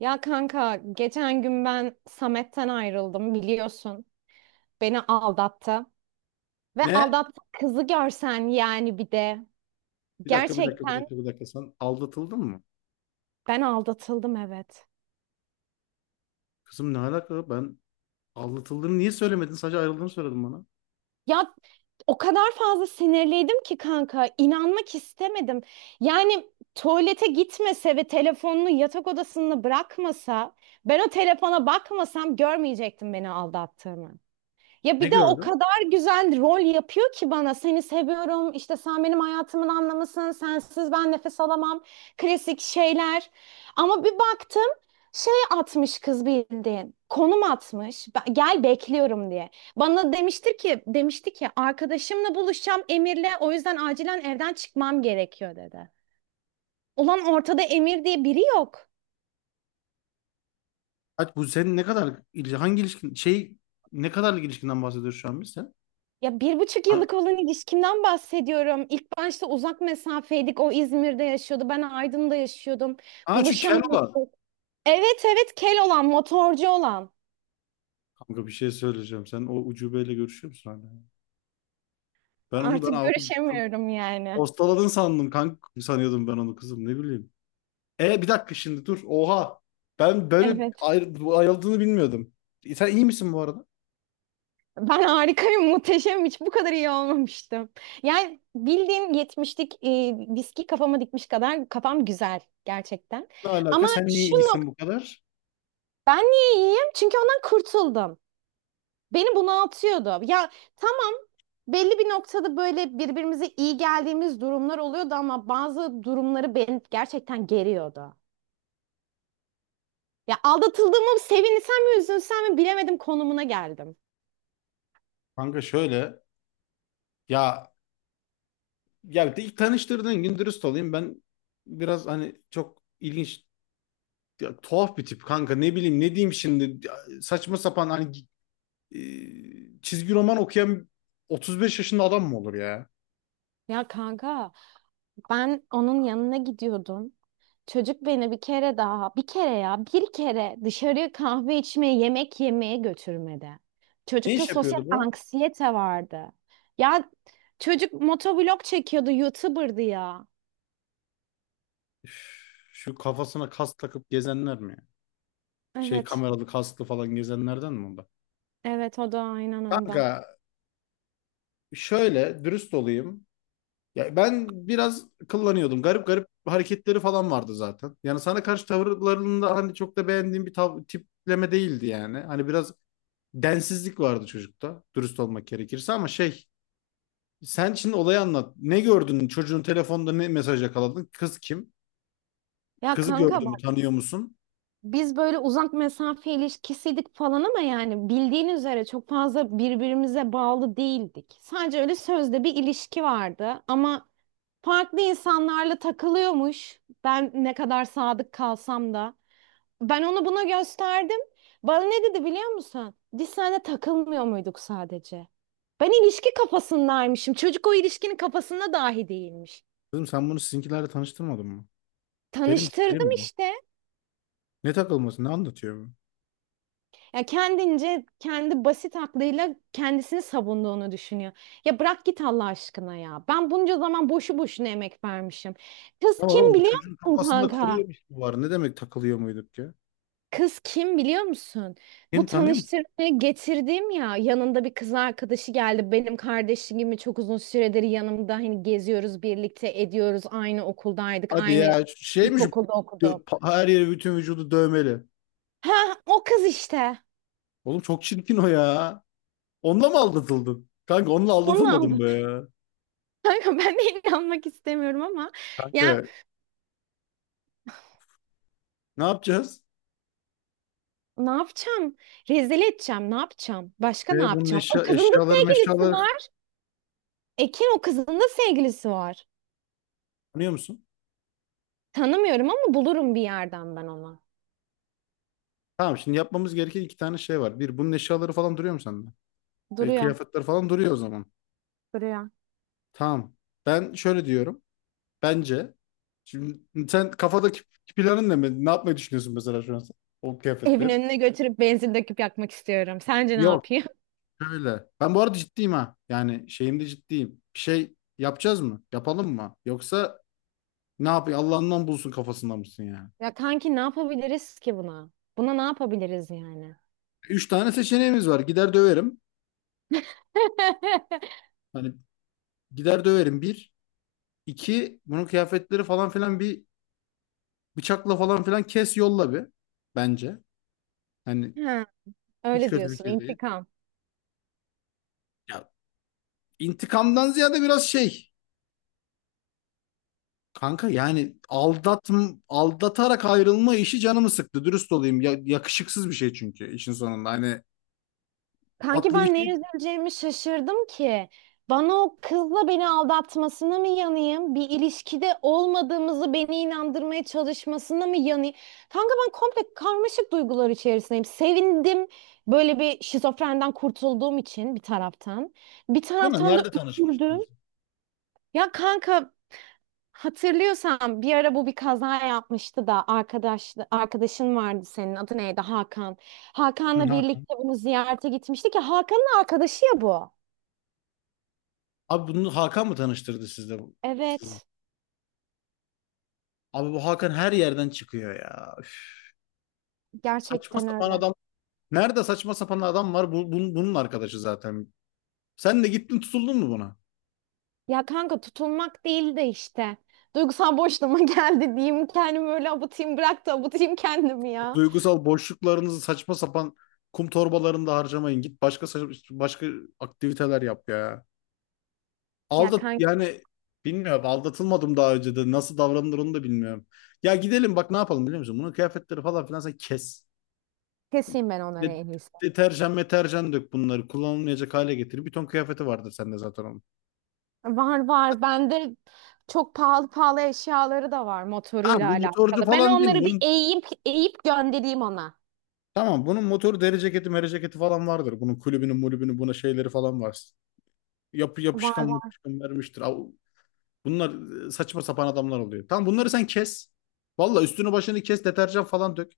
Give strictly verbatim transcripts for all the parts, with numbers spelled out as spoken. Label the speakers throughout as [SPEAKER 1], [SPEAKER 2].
[SPEAKER 1] Ya kanka geçen gün ben Samet'ten ayrıldım biliyorsun. Beni aldattı. Ve
[SPEAKER 2] Ne?
[SPEAKER 1] aldattı kızı görsen yani bir de.
[SPEAKER 2] Bir dakika, bir dakika, bir
[SPEAKER 1] Gerçekten
[SPEAKER 2] dakika, bir dakika. Sen aldatıldın mı?
[SPEAKER 1] ben aldatıldım, evet.
[SPEAKER 2] Kızım ne alaka? Ben aldatıldığını niye söylemedin? Sadece ayrıldığını söyledin bana.
[SPEAKER 1] Ya o kadar fazla sinirliydim ki kanka inanmak istemedim. Yani tuvalete gitmese ve telefonunu yatak odasında bırakmasa ben o telefona bakmasam görmeyecektim beni aldattığını. Ya
[SPEAKER 2] Ne
[SPEAKER 1] bir de o
[SPEAKER 2] gördün?
[SPEAKER 1] kadar güzel rol yapıyor ki bana. Seni seviyorum, işte sen benim hayatımın anlamısın, sensiz ben nefes alamam. Klasik şeyler. Ama bir baktım şey atmış kız bildiğin. Konum atmış. "Ben- Gel bekliyorum" diye. Bana demiştir ki, demişti ki arkadaşımla buluşacağım Emir'le, o yüzden acilen evden çıkmam gerekiyor dedi. Ulan ortada Emir diye biri yok.
[SPEAKER 2] Hadi bu senin ne kadar ilişki, hangi ilişkin, şey, ne kadarlık ilişkinden bahsediyoruz şu an biz sen?
[SPEAKER 1] Ya bir buçuk
[SPEAKER 2] Ha,
[SPEAKER 1] yıllık olan ilişkimden bahsediyorum. İlk başta uzak mesafeydik. O İzmir'de yaşıyordu. Ben Aydın'da yaşıyordum.
[SPEAKER 2] ha şu kel olan.
[SPEAKER 1] Buluşamamıştık. Evet evet, kel olan, motorcu olan.
[SPEAKER 2] Kanka bir şey söyleyeceğim. Sen o ucubeyle görüşüyor musun hala? Ben onu ben
[SPEAKER 1] Artık
[SPEAKER 2] aldım. Çok
[SPEAKER 1] görüşemiyorum yani.
[SPEAKER 2] postaladın sandım kanka. Sanıyordum ben onu kızım ne bileyim. E bir dakika şimdi dur. Oha. Ben böyle
[SPEAKER 1] Evet.
[SPEAKER 2] ayrı, bu ayrıldığını bilmiyordum. E, Sen iyi misin bu arada?
[SPEAKER 1] Ben harikayım, muhteşemim. Hiç bu kadar iyi olmamıştım. Yani bildiğin yetmişlik e, viski kafama dikmiş kadar kafam güzel gerçekten.
[SPEAKER 2] Ne alaka?
[SPEAKER 1] Ama
[SPEAKER 2] Sen niye
[SPEAKER 1] şu
[SPEAKER 2] iyisin
[SPEAKER 1] nokta,
[SPEAKER 2] bu kadar?
[SPEAKER 1] ben niye iyiyim? Çünkü ondan kurtuldum. Beni bunaltıyordu. Ya tamam, belli bir noktada böyle birbirimize iyi geldiğimiz durumlar oluyordu ama bazı durumları beni gerçekten geriyordu. Ya aldatıldığımı sevinsem mi üzülsem mi bilemedim konumuna geldim.
[SPEAKER 2] Kanka şöyle, ya ya ilk tanıştırdığın gün dürüst olayım, ben biraz hani çok ilginç, ya, tuhaf bir tip kanka, ne bileyim ne diyeyim şimdi. Ya, saçma sapan hani, e, çizgi roman okuyan otuz beş yaşında adam mı olur ya?
[SPEAKER 1] Ya kanka, ben onun yanına gidiyordum. Çocuk beni bir kere daha, bir kere ya, bir kere dışarıya kahve içmeye, yemek yemeye götürmedi.
[SPEAKER 2] Ne
[SPEAKER 1] Çocukta
[SPEAKER 2] iş
[SPEAKER 1] sosyal
[SPEAKER 2] yapıyordu bu?
[SPEAKER 1] anksiyete vardı. Ya çocuk motovlog çekiyordu, YouTuber'dı ya.
[SPEAKER 2] Üf, şu kafasına kas takıp gezenler mi, ya? Şey
[SPEAKER 1] Evet,
[SPEAKER 2] kameralı kaslı falan gezenlerden mi bu?
[SPEAKER 1] evet o da aynen
[SPEAKER 2] Kanka
[SPEAKER 1] ondan.
[SPEAKER 2] şöyle dürüst olayım. Ya ben biraz kullanıyordum. Garip garip hareketleri falan vardı zaten. Yani sana karşı tavırlarında hani çok da beğendiğim bir tav- tipleme değildi yani. Hani biraz densizlik vardı çocukta. Dürüst olmak gerekirse, ama şey sen şimdi olayı anlat. Ne gördün? Çocuğun telefonda ne mesaj yakaladın? Kız kim?
[SPEAKER 1] Ya
[SPEAKER 2] Kızı
[SPEAKER 1] kanka,
[SPEAKER 2] gördün mü? Tanıyor musun?
[SPEAKER 1] biz böyle uzak mesafe ilişkisiydik falan ama yani bildiğin üzere çok fazla birbirimize bağlı değildik. Sadece öyle sözde bir ilişki vardı ama farklı insanlarla takılıyormuş. Ben ne kadar sadık kalsam da. Ben onu buna gösterdim. Bana ne dedi biliyor musun? Biz seninle takılmıyor muyduk sadece? Ben ilişki kafasındaymışım. Çocuk o ilişkinin kafasında dahi değilmiş.
[SPEAKER 2] Kızım sen bunu sizinkilerle tanıştırmadın mı? Deli mi? Deli
[SPEAKER 1] Tanıştırdım
[SPEAKER 2] mi bu?
[SPEAKER 1] işte.
[SPEAKER 2] Ne takılması? Ne anlatıyor bu?
[SPEAKER 1] Ya kendince kendi basit aklıyla kendisini savunduğunu düşünüyor. Ya bırak git Allah aşkına ya. Ben bunca zaman boşu boşuna emek vermişim. Kız
[SPEAKER 2] Ne var
[SPEAKER 1] kim
[SPEAKER 2] oğlum? Bu
[SPEAKER 1] biliyor
[SPEAKER 2] çocuğun
[SPEAKER 1] musun
[SPEAKER 2] kafasında kuru
[SPEAKER 1] kanka?
[SPEAKER 2] yemiş mi var? Ne demek takılıyor muyduk ya?
[SPEAKER 1] Kız kim biliyor musun?
[SPEAKER 2] Kim
[SPEAKER 1] Bu
[SPEAKER 2] tanıyor musun?
[SPEAKER 1] tanıştırmaya getirdim ya, yanında bir kız arkadaşı geldi. Benim kardeşim gibi çok uzun süredir yanımda, hani geziyoruz birlikte ediyoruz. Aynı okuldaydık.
[SPEAKER 2] Hadi
[SPEAKER 1] Aynı
[SPEAKER 2] ya şeymiş,
[SPEAKER 1] ilkokulda okuduk.
[SPEAKER 2] dö- pa- her yeri bütün vücudu dövmeli.
[SPEAKER 1] Ha, o kız işte.
[SPEAKER 2] Oğlum çok çirkin o ya. Onunla mı aldatıldın? Kanka onunla
[SPEAKER 1] Onu
[SPEAKER 2] aldatılmadım
[SPEAKER 1] aldım.
[SPEAKER 2] be ya.
[SPEAKER 1] Kanka ben de inanmak istemiyorum ama
[SPEAKER 2] Kanka
[SPEAKER 1] ya,
[SPEAKER 2] ne yapacağız?
[SPEAKER 1] ne yapacağım? Rezil edeceğim. Ne yapacağım? Başka ne
[SPEAKER 2] E, bunun
[SPEAKER 1] yapacağım? O
[SPEAKER 2] eşya,
[SPEAKER 1] kızın da
[SPEAKER 2] eşyaları
[SPEAKER 1] sevgilisi
[SPEAKER 2] eşyaları
[SPEAKER 1] var. Ekin, o kızın da sevgilisi var.
[SPEAKER 2] tanıyor musun?
[SPEAKER 1] Tanımıyorum ama bulurum bir yerden ben onu.
[SPEAKER 2] Tamam şimdi yapmamız gereken iki tane şey var. Bir, bunun eşyaları falan duruyor mu sende? E,
[SPEAKER 1] Duruyor,
[SPEAKER 2] kıyafetler falan duruyor o zaman.
[SPEAKER 1] duruyor.
[SPEAKER 2] Tamam. Ben şöyle diyorum. Bence şimdi sen kafadaki planın ne? Ne yapmayı düşünüyorsun mesela şu an sen? O
[SPEAKER 1] Evin
[SPEAKER 2] kıyafetleri.
[SPEAKER 1] önüne götürüp benzin döküp yakmak istiyorum. Sence ne
[SPEAKER 2] Yok.
[SPEAKER 1] yapayım?
[SPEAKER 2] Şöyle. Ben bu arada ciddiyim ha. Yani şeyimde ciddiyim. Bir şey yapacağız mı? Yapalım mı? Yoksa ne yapayım? Allah'ından bulsun kafasında mısın yani?
[SPEAKER 1] Ya kanki ne yapabiliriz ki buna? Buna ne yapabiliriz yani?
[SPEAKER 2] Üç tane seçeneğimiz var. Gider döverim. Hani gider döverim bir. İki, bunun kıyafetleri falan filan bir bıçakla falan filan kes yolla bir. Bence. Hani
[SPEAKER 1] Ha,
[SPEAKER 2] hiç
[SPEAKER 1] öyle
[SPEAKER 2] kötü bir
[SPEAKER 1] diyorsun.
[SPEAKER 2] fikir değil.
[SPEAKER 1] İntikam.
[SPEAKER 2] Ya intikamdan ziyade biraz şey. Kanka yani aldat aldatarak ayrılma işi canımı sıktı. Dürüst olayım. Ya, yakışıksız bir şey çünkü işin sonunda. Hani
[SPEAKER 1] Kanki
[SPEAKER 2] tatlı bir
[SPEAKER 1] ben
[SPEAKER 2] şey,
[SPEAKER 1] neye üzüleceğimi şaşırdım ki. Bana o kızla beni aldatmasına mı yanayım? Bir ilişkide olmadığımızı beni inandırmaya çalışmasına mı yanayım? Kanka ben komple karmaşık duygular içerisindeyim. Sevindim böyle bir şizofrenden kurtulduğum için bir taraftan. Bir
[SPEAKER 2] ama
[SPEAKER 1] taraftan da
[SPEAKER 2] nerede
[SPEAKER 1] üzüldüm.
[SPEAKER 2] tanışmıştınız?
[SPEAKER 1] Ya kanka, hatırlıyorsan bir ara bu bir kaza yapmıştı da arkadaş arkadaşın vardı senin, adı neydi, Hakan.
[SPEAKER 2] Hı,
[SPEAKER 1] Hakan'la
[SPEAKER 2] Hakan.
[SPEAKER 1] birlikte bunu ziyarete gitmiştik ya, Hakan'ın arkadaşı ya bu.
[SPEAKER 2] Abi bunu Hakan mı tanıştırdı sizde bu, sizi?
[SPEAKER 1] Evet,
[SPEAKER 2] Abi bu Hakan her yerden çıkıyor ya. Üf. Saçma
[SPEAKER 1] gerçekten
[SPEAKER 2] sapan
[SPEAKER 1] öyle.
[SPEAKER 2] adam. Nerede saçma sapan adam var? Bu, bunun, bunun arkadaşı zaten. Sen de gittin tutuldun mu buna?
[SPEAKER 1] Ya kanka, tutulmak değil de işte. Duygusal boşluğuma geldi diyeyim, kendimi öyle abutayım, bırak da abutayım kendimi ya.
[SPEAKER 2] Duygusal boşluklarınızı saçma sapan kum torbalarında harcamayın. Git başka sa- başka aktiviteler yap ya.
[SPEAKER 1] Ya
[SPEAKER 2] Aldat
[SPEAKER 1] kanka,
[SPEAKER 2] yani bilmiyorum, aldatılmadım daha önce de nasıl davranılır onu da bilmiyorum. Ya gidelim, bak ne yapalım biliyor musun? Bunun kıyafetleri falan filan sen kes.
[SPEAKER 1] keseyim ben onları
[SPEAKER 2] De-
[SPEAKER 1] en iyisi.
[SPEAKER 2] Deterjan meterjan dök, bunları kullanılmayacak hale getir. Bir ton kıyafeti vardır sende zaten onun.
[SPEAKER 1] Var var, bende çok pahalı pahalı eşyaları da var
[SPEAKER 2] Ha
[SPEAKER 1] motoruyla
[SPEAKER 2] bu motorcu
[SPEAKER 1] alakalı. Ben
[SPEAKER 2] falan değil mi?
[SPEAKER 1] onları bir
[SPEAKER 2] Bunun,
[SPEAKER 1] eğip eğip göndereyim ona.
[SPEAKER 2] tamam bunun motoru, deri ceketi meri ceketi falan vardır. Bunun kulübünün mulübünün buna şeyleri falan var. Yapı
[SPEAKER 1] Var
[SPEAKER 2] yapışkan
[SPEAKER 1] var.
[SPEAKER 2] yapışkan vermiştir. Av- Bunlar e, saçma sapan adamlar oluyor. Tamam bunları sen kes. Valla üstünü başını kes, deterjan falan dök.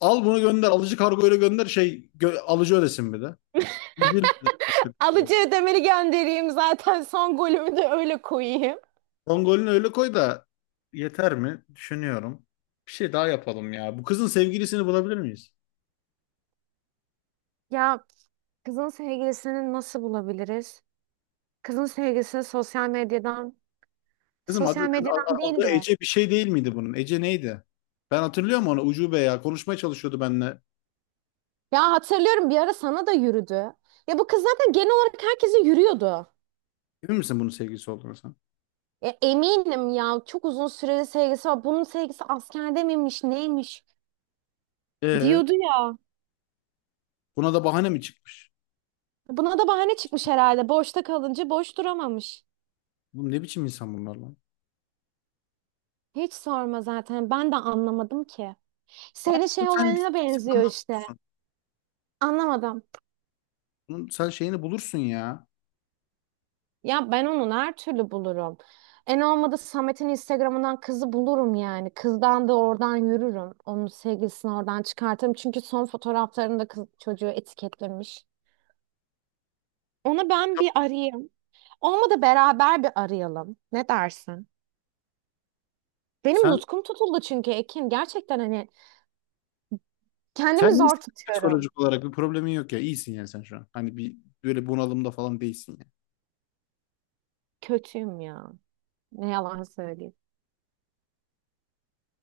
[SPEAKER 2] Al bunu gönder, alıcı kargoyla gönder, şey gö- alıcı ödesin bir de. Üzülme.
[SPEAKER 1] Alıcı ödemeli göndereyim zaten, son golümü de öyle koyayım.
[SPEAKER 2] Son golünü öyle koy da yeter mi? Düşünüyorum. Bir şey daha yapalım ya. Bu kızın sevgilisini bulabilir miyiz?
[SPEAKER 1] Ya kızın sevgilisini nasıl bulabiliriz? Kızın sevgilisini sosyal medyadan,
[SPEAKER 2] Kızım adı,
[SPEAKER 1] sosyal
[SPEAKER 2] kız-
[SPEAKER 1] medyadan
[SPEAKER 2] a- adı
[SPEAKER 1] değil de.
[SPEAKER 2] Ece bir şey değil miydi bunun? Ece neydi? Ben hatırlıyorum onu. Ucube ya. Konuşmaya çalışıyordu benimle.
[SPEAKER 1] Ya hatırlıyorum, bir ara sana da yürüdü. Ya bu kız zaten genel olarak herkese yürüyordu.
[SPEAKER 2] Emin misin bunun sevgilisi olduğunu sen?
[SPEAKER 1] E, eminim ya, çok uzun süreli sevgisi var. Bunun sevgisi askerde miymiş neymiş
[SPEAKER 2] Ee,
[SPEAKER 1] diyordu ya.
[SPEAKER 2] Buna da bahane mi çıkmış?
[SPEAKER 1] Buna da bahane çıkmış herhalde. Boşta kalınca boş duramamış.
[SPEAKER 2] Oğlum ne biçim insan bunlar lan?
[SPEAKER 1] Hiç sorma, zaten ben de anlamadım ki. Senin
[SPEAKER 2] Dur.
[SPEAKER 1] şey
[SPEAKER 2] Sen
[SPEAKER 1] olayına benziyor
[SPEAKER 2] Instagram'dan
[SPEAKER 1] işte.
[SPEAKER 2] bulursun.
[SPEAKER 1] Anlamadım.
[SPEAKER 2] Bunun, sen şeyini bulursun ya.
[SPEAKER 1] Ya ben onu her türlü bulurum. En olmadı Samet'in Instagram'ından kızı bulurum yani. Kızdan da oradan yürürüm. Onun sevgilisini oradan çıkartırım. Çünkü son fotoğraflarında kız çocuğu etiketlemiş. Onu ben bir arayayım. Olmadı beraber bir arayalım. Ne dersin? Benim
[SPEAKER 2] Sen
[SPEAKER 1] nutkum tutuldu çünkü Ekin. Gerçekten hani kendimi
[SPEAKER 2] sen
[SPEAKER 1] zor
[SPEAKER 2] iyisin,
[SPEAKER 1] tutuyorum.
[SPEAKER 2] psikolojik olarak bir problemin yok ya. İyisin yani sen şu an. Hani bir böyle bunalımda falan değilsin ya.
[SPEAKER 1] Kötüyüm ya. Ne yalan söyleyeyim.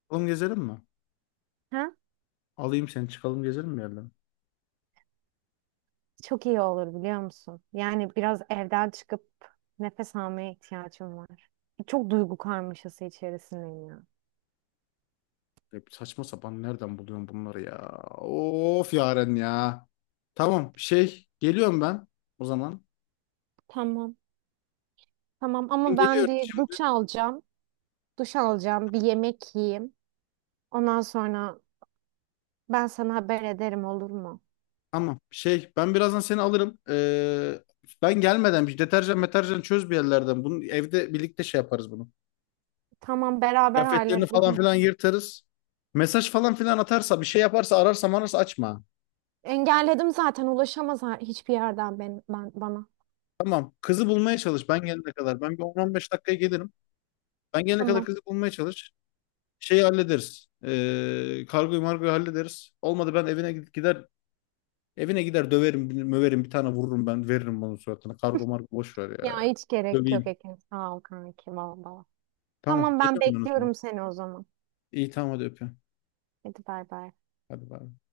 [SPEAKER 2] Oğlum gezelim mi?
[SPEAKER 1] Ha?
[SPEAKER 2] Alayım seni, çıkalım gezelim bir yerden.
[SPEAKER 1] Çok iyi olur biliyor musun? Yani biraz evden çıkıp nefes almaya ihtiyacım var. Çok duygu karmaşası içerisindeyim ya.
[SPEAKER 2] Hep saçma sapan nereden buluyorum bunları ya? Of Yaren ya. Tamam şey geliyorum ben o zaman.
[SPEAKER 1] Tamam. Tamam,
[SPEAKER 2] Ben
[SPEAKER 1] ama ben
[SPEAKER 2] geliyorum
[SPEAKER 1] bir
[SPEAKER 2] şimdi.
[SPEAKER 1] duş alacağım. Duş alacağım, bir yemek yiyeyim. Ondan sonra ben sana haber ederim, olur mu?
[SPEAKER 2] Tamam şey ben birazdan seni alırım. Ee, ben gelmeden bir deterjan meterjan çöz bir yerlerden. Bunu evde birlikte şey yaparız bunu.
[SPEAKER 1] Tamam, beraber
[SPEAKER 2] Kıyafetlerini falan
[SPEAKER 1] halledelim.
[SPEAKER 2] filan yırtarız. Mesaj falan filan atarsa, bir şey yaparsa, ararsa manarsa açma.
[SPEAKER 1] Engelledim zaten, ulaşamaz ha- hiçbir yerden ben, ben bana.
[SPEAKER 2] Tamam kızı bulmaya çalış ben gelene kadar. Ben bir on on beş dakikaya gelirim. Ben gelene kadar
[SPEAKER 1] Tamam.
[SPEAKER 2] kızı bulmaya çalış. Şeyi hallederiz. Ee, kargoyu margoyu hallederiz. Olmadı ben evine gid- gider evine gider döverim, bir- möverim, bir tane vururum ben, veririm bunun suratına. Kargo margo boş ver
[SPEAKER 1] Ya
[SPEAKER 2] ya.
[SPEAKER 1] hiç gerek yok
[SPEAKER 2] Döveyim.
[SPEAKER 1] Ekin. Sağ ol kanki, valla.
[SPEAKER 2] Tamam.
[SPEAKER 1] Tamam ben
[SPEAKER 2] Geliyorum ben o zaman.
[SPEAKER 1] bekliyorum seni o zaman.
[SPEAKER 2] İyi tamam hadi öpüyorum.
[SPEAKER 1] Hadi bay bay.
[SPEAKER 2] Hadi bay. Bay.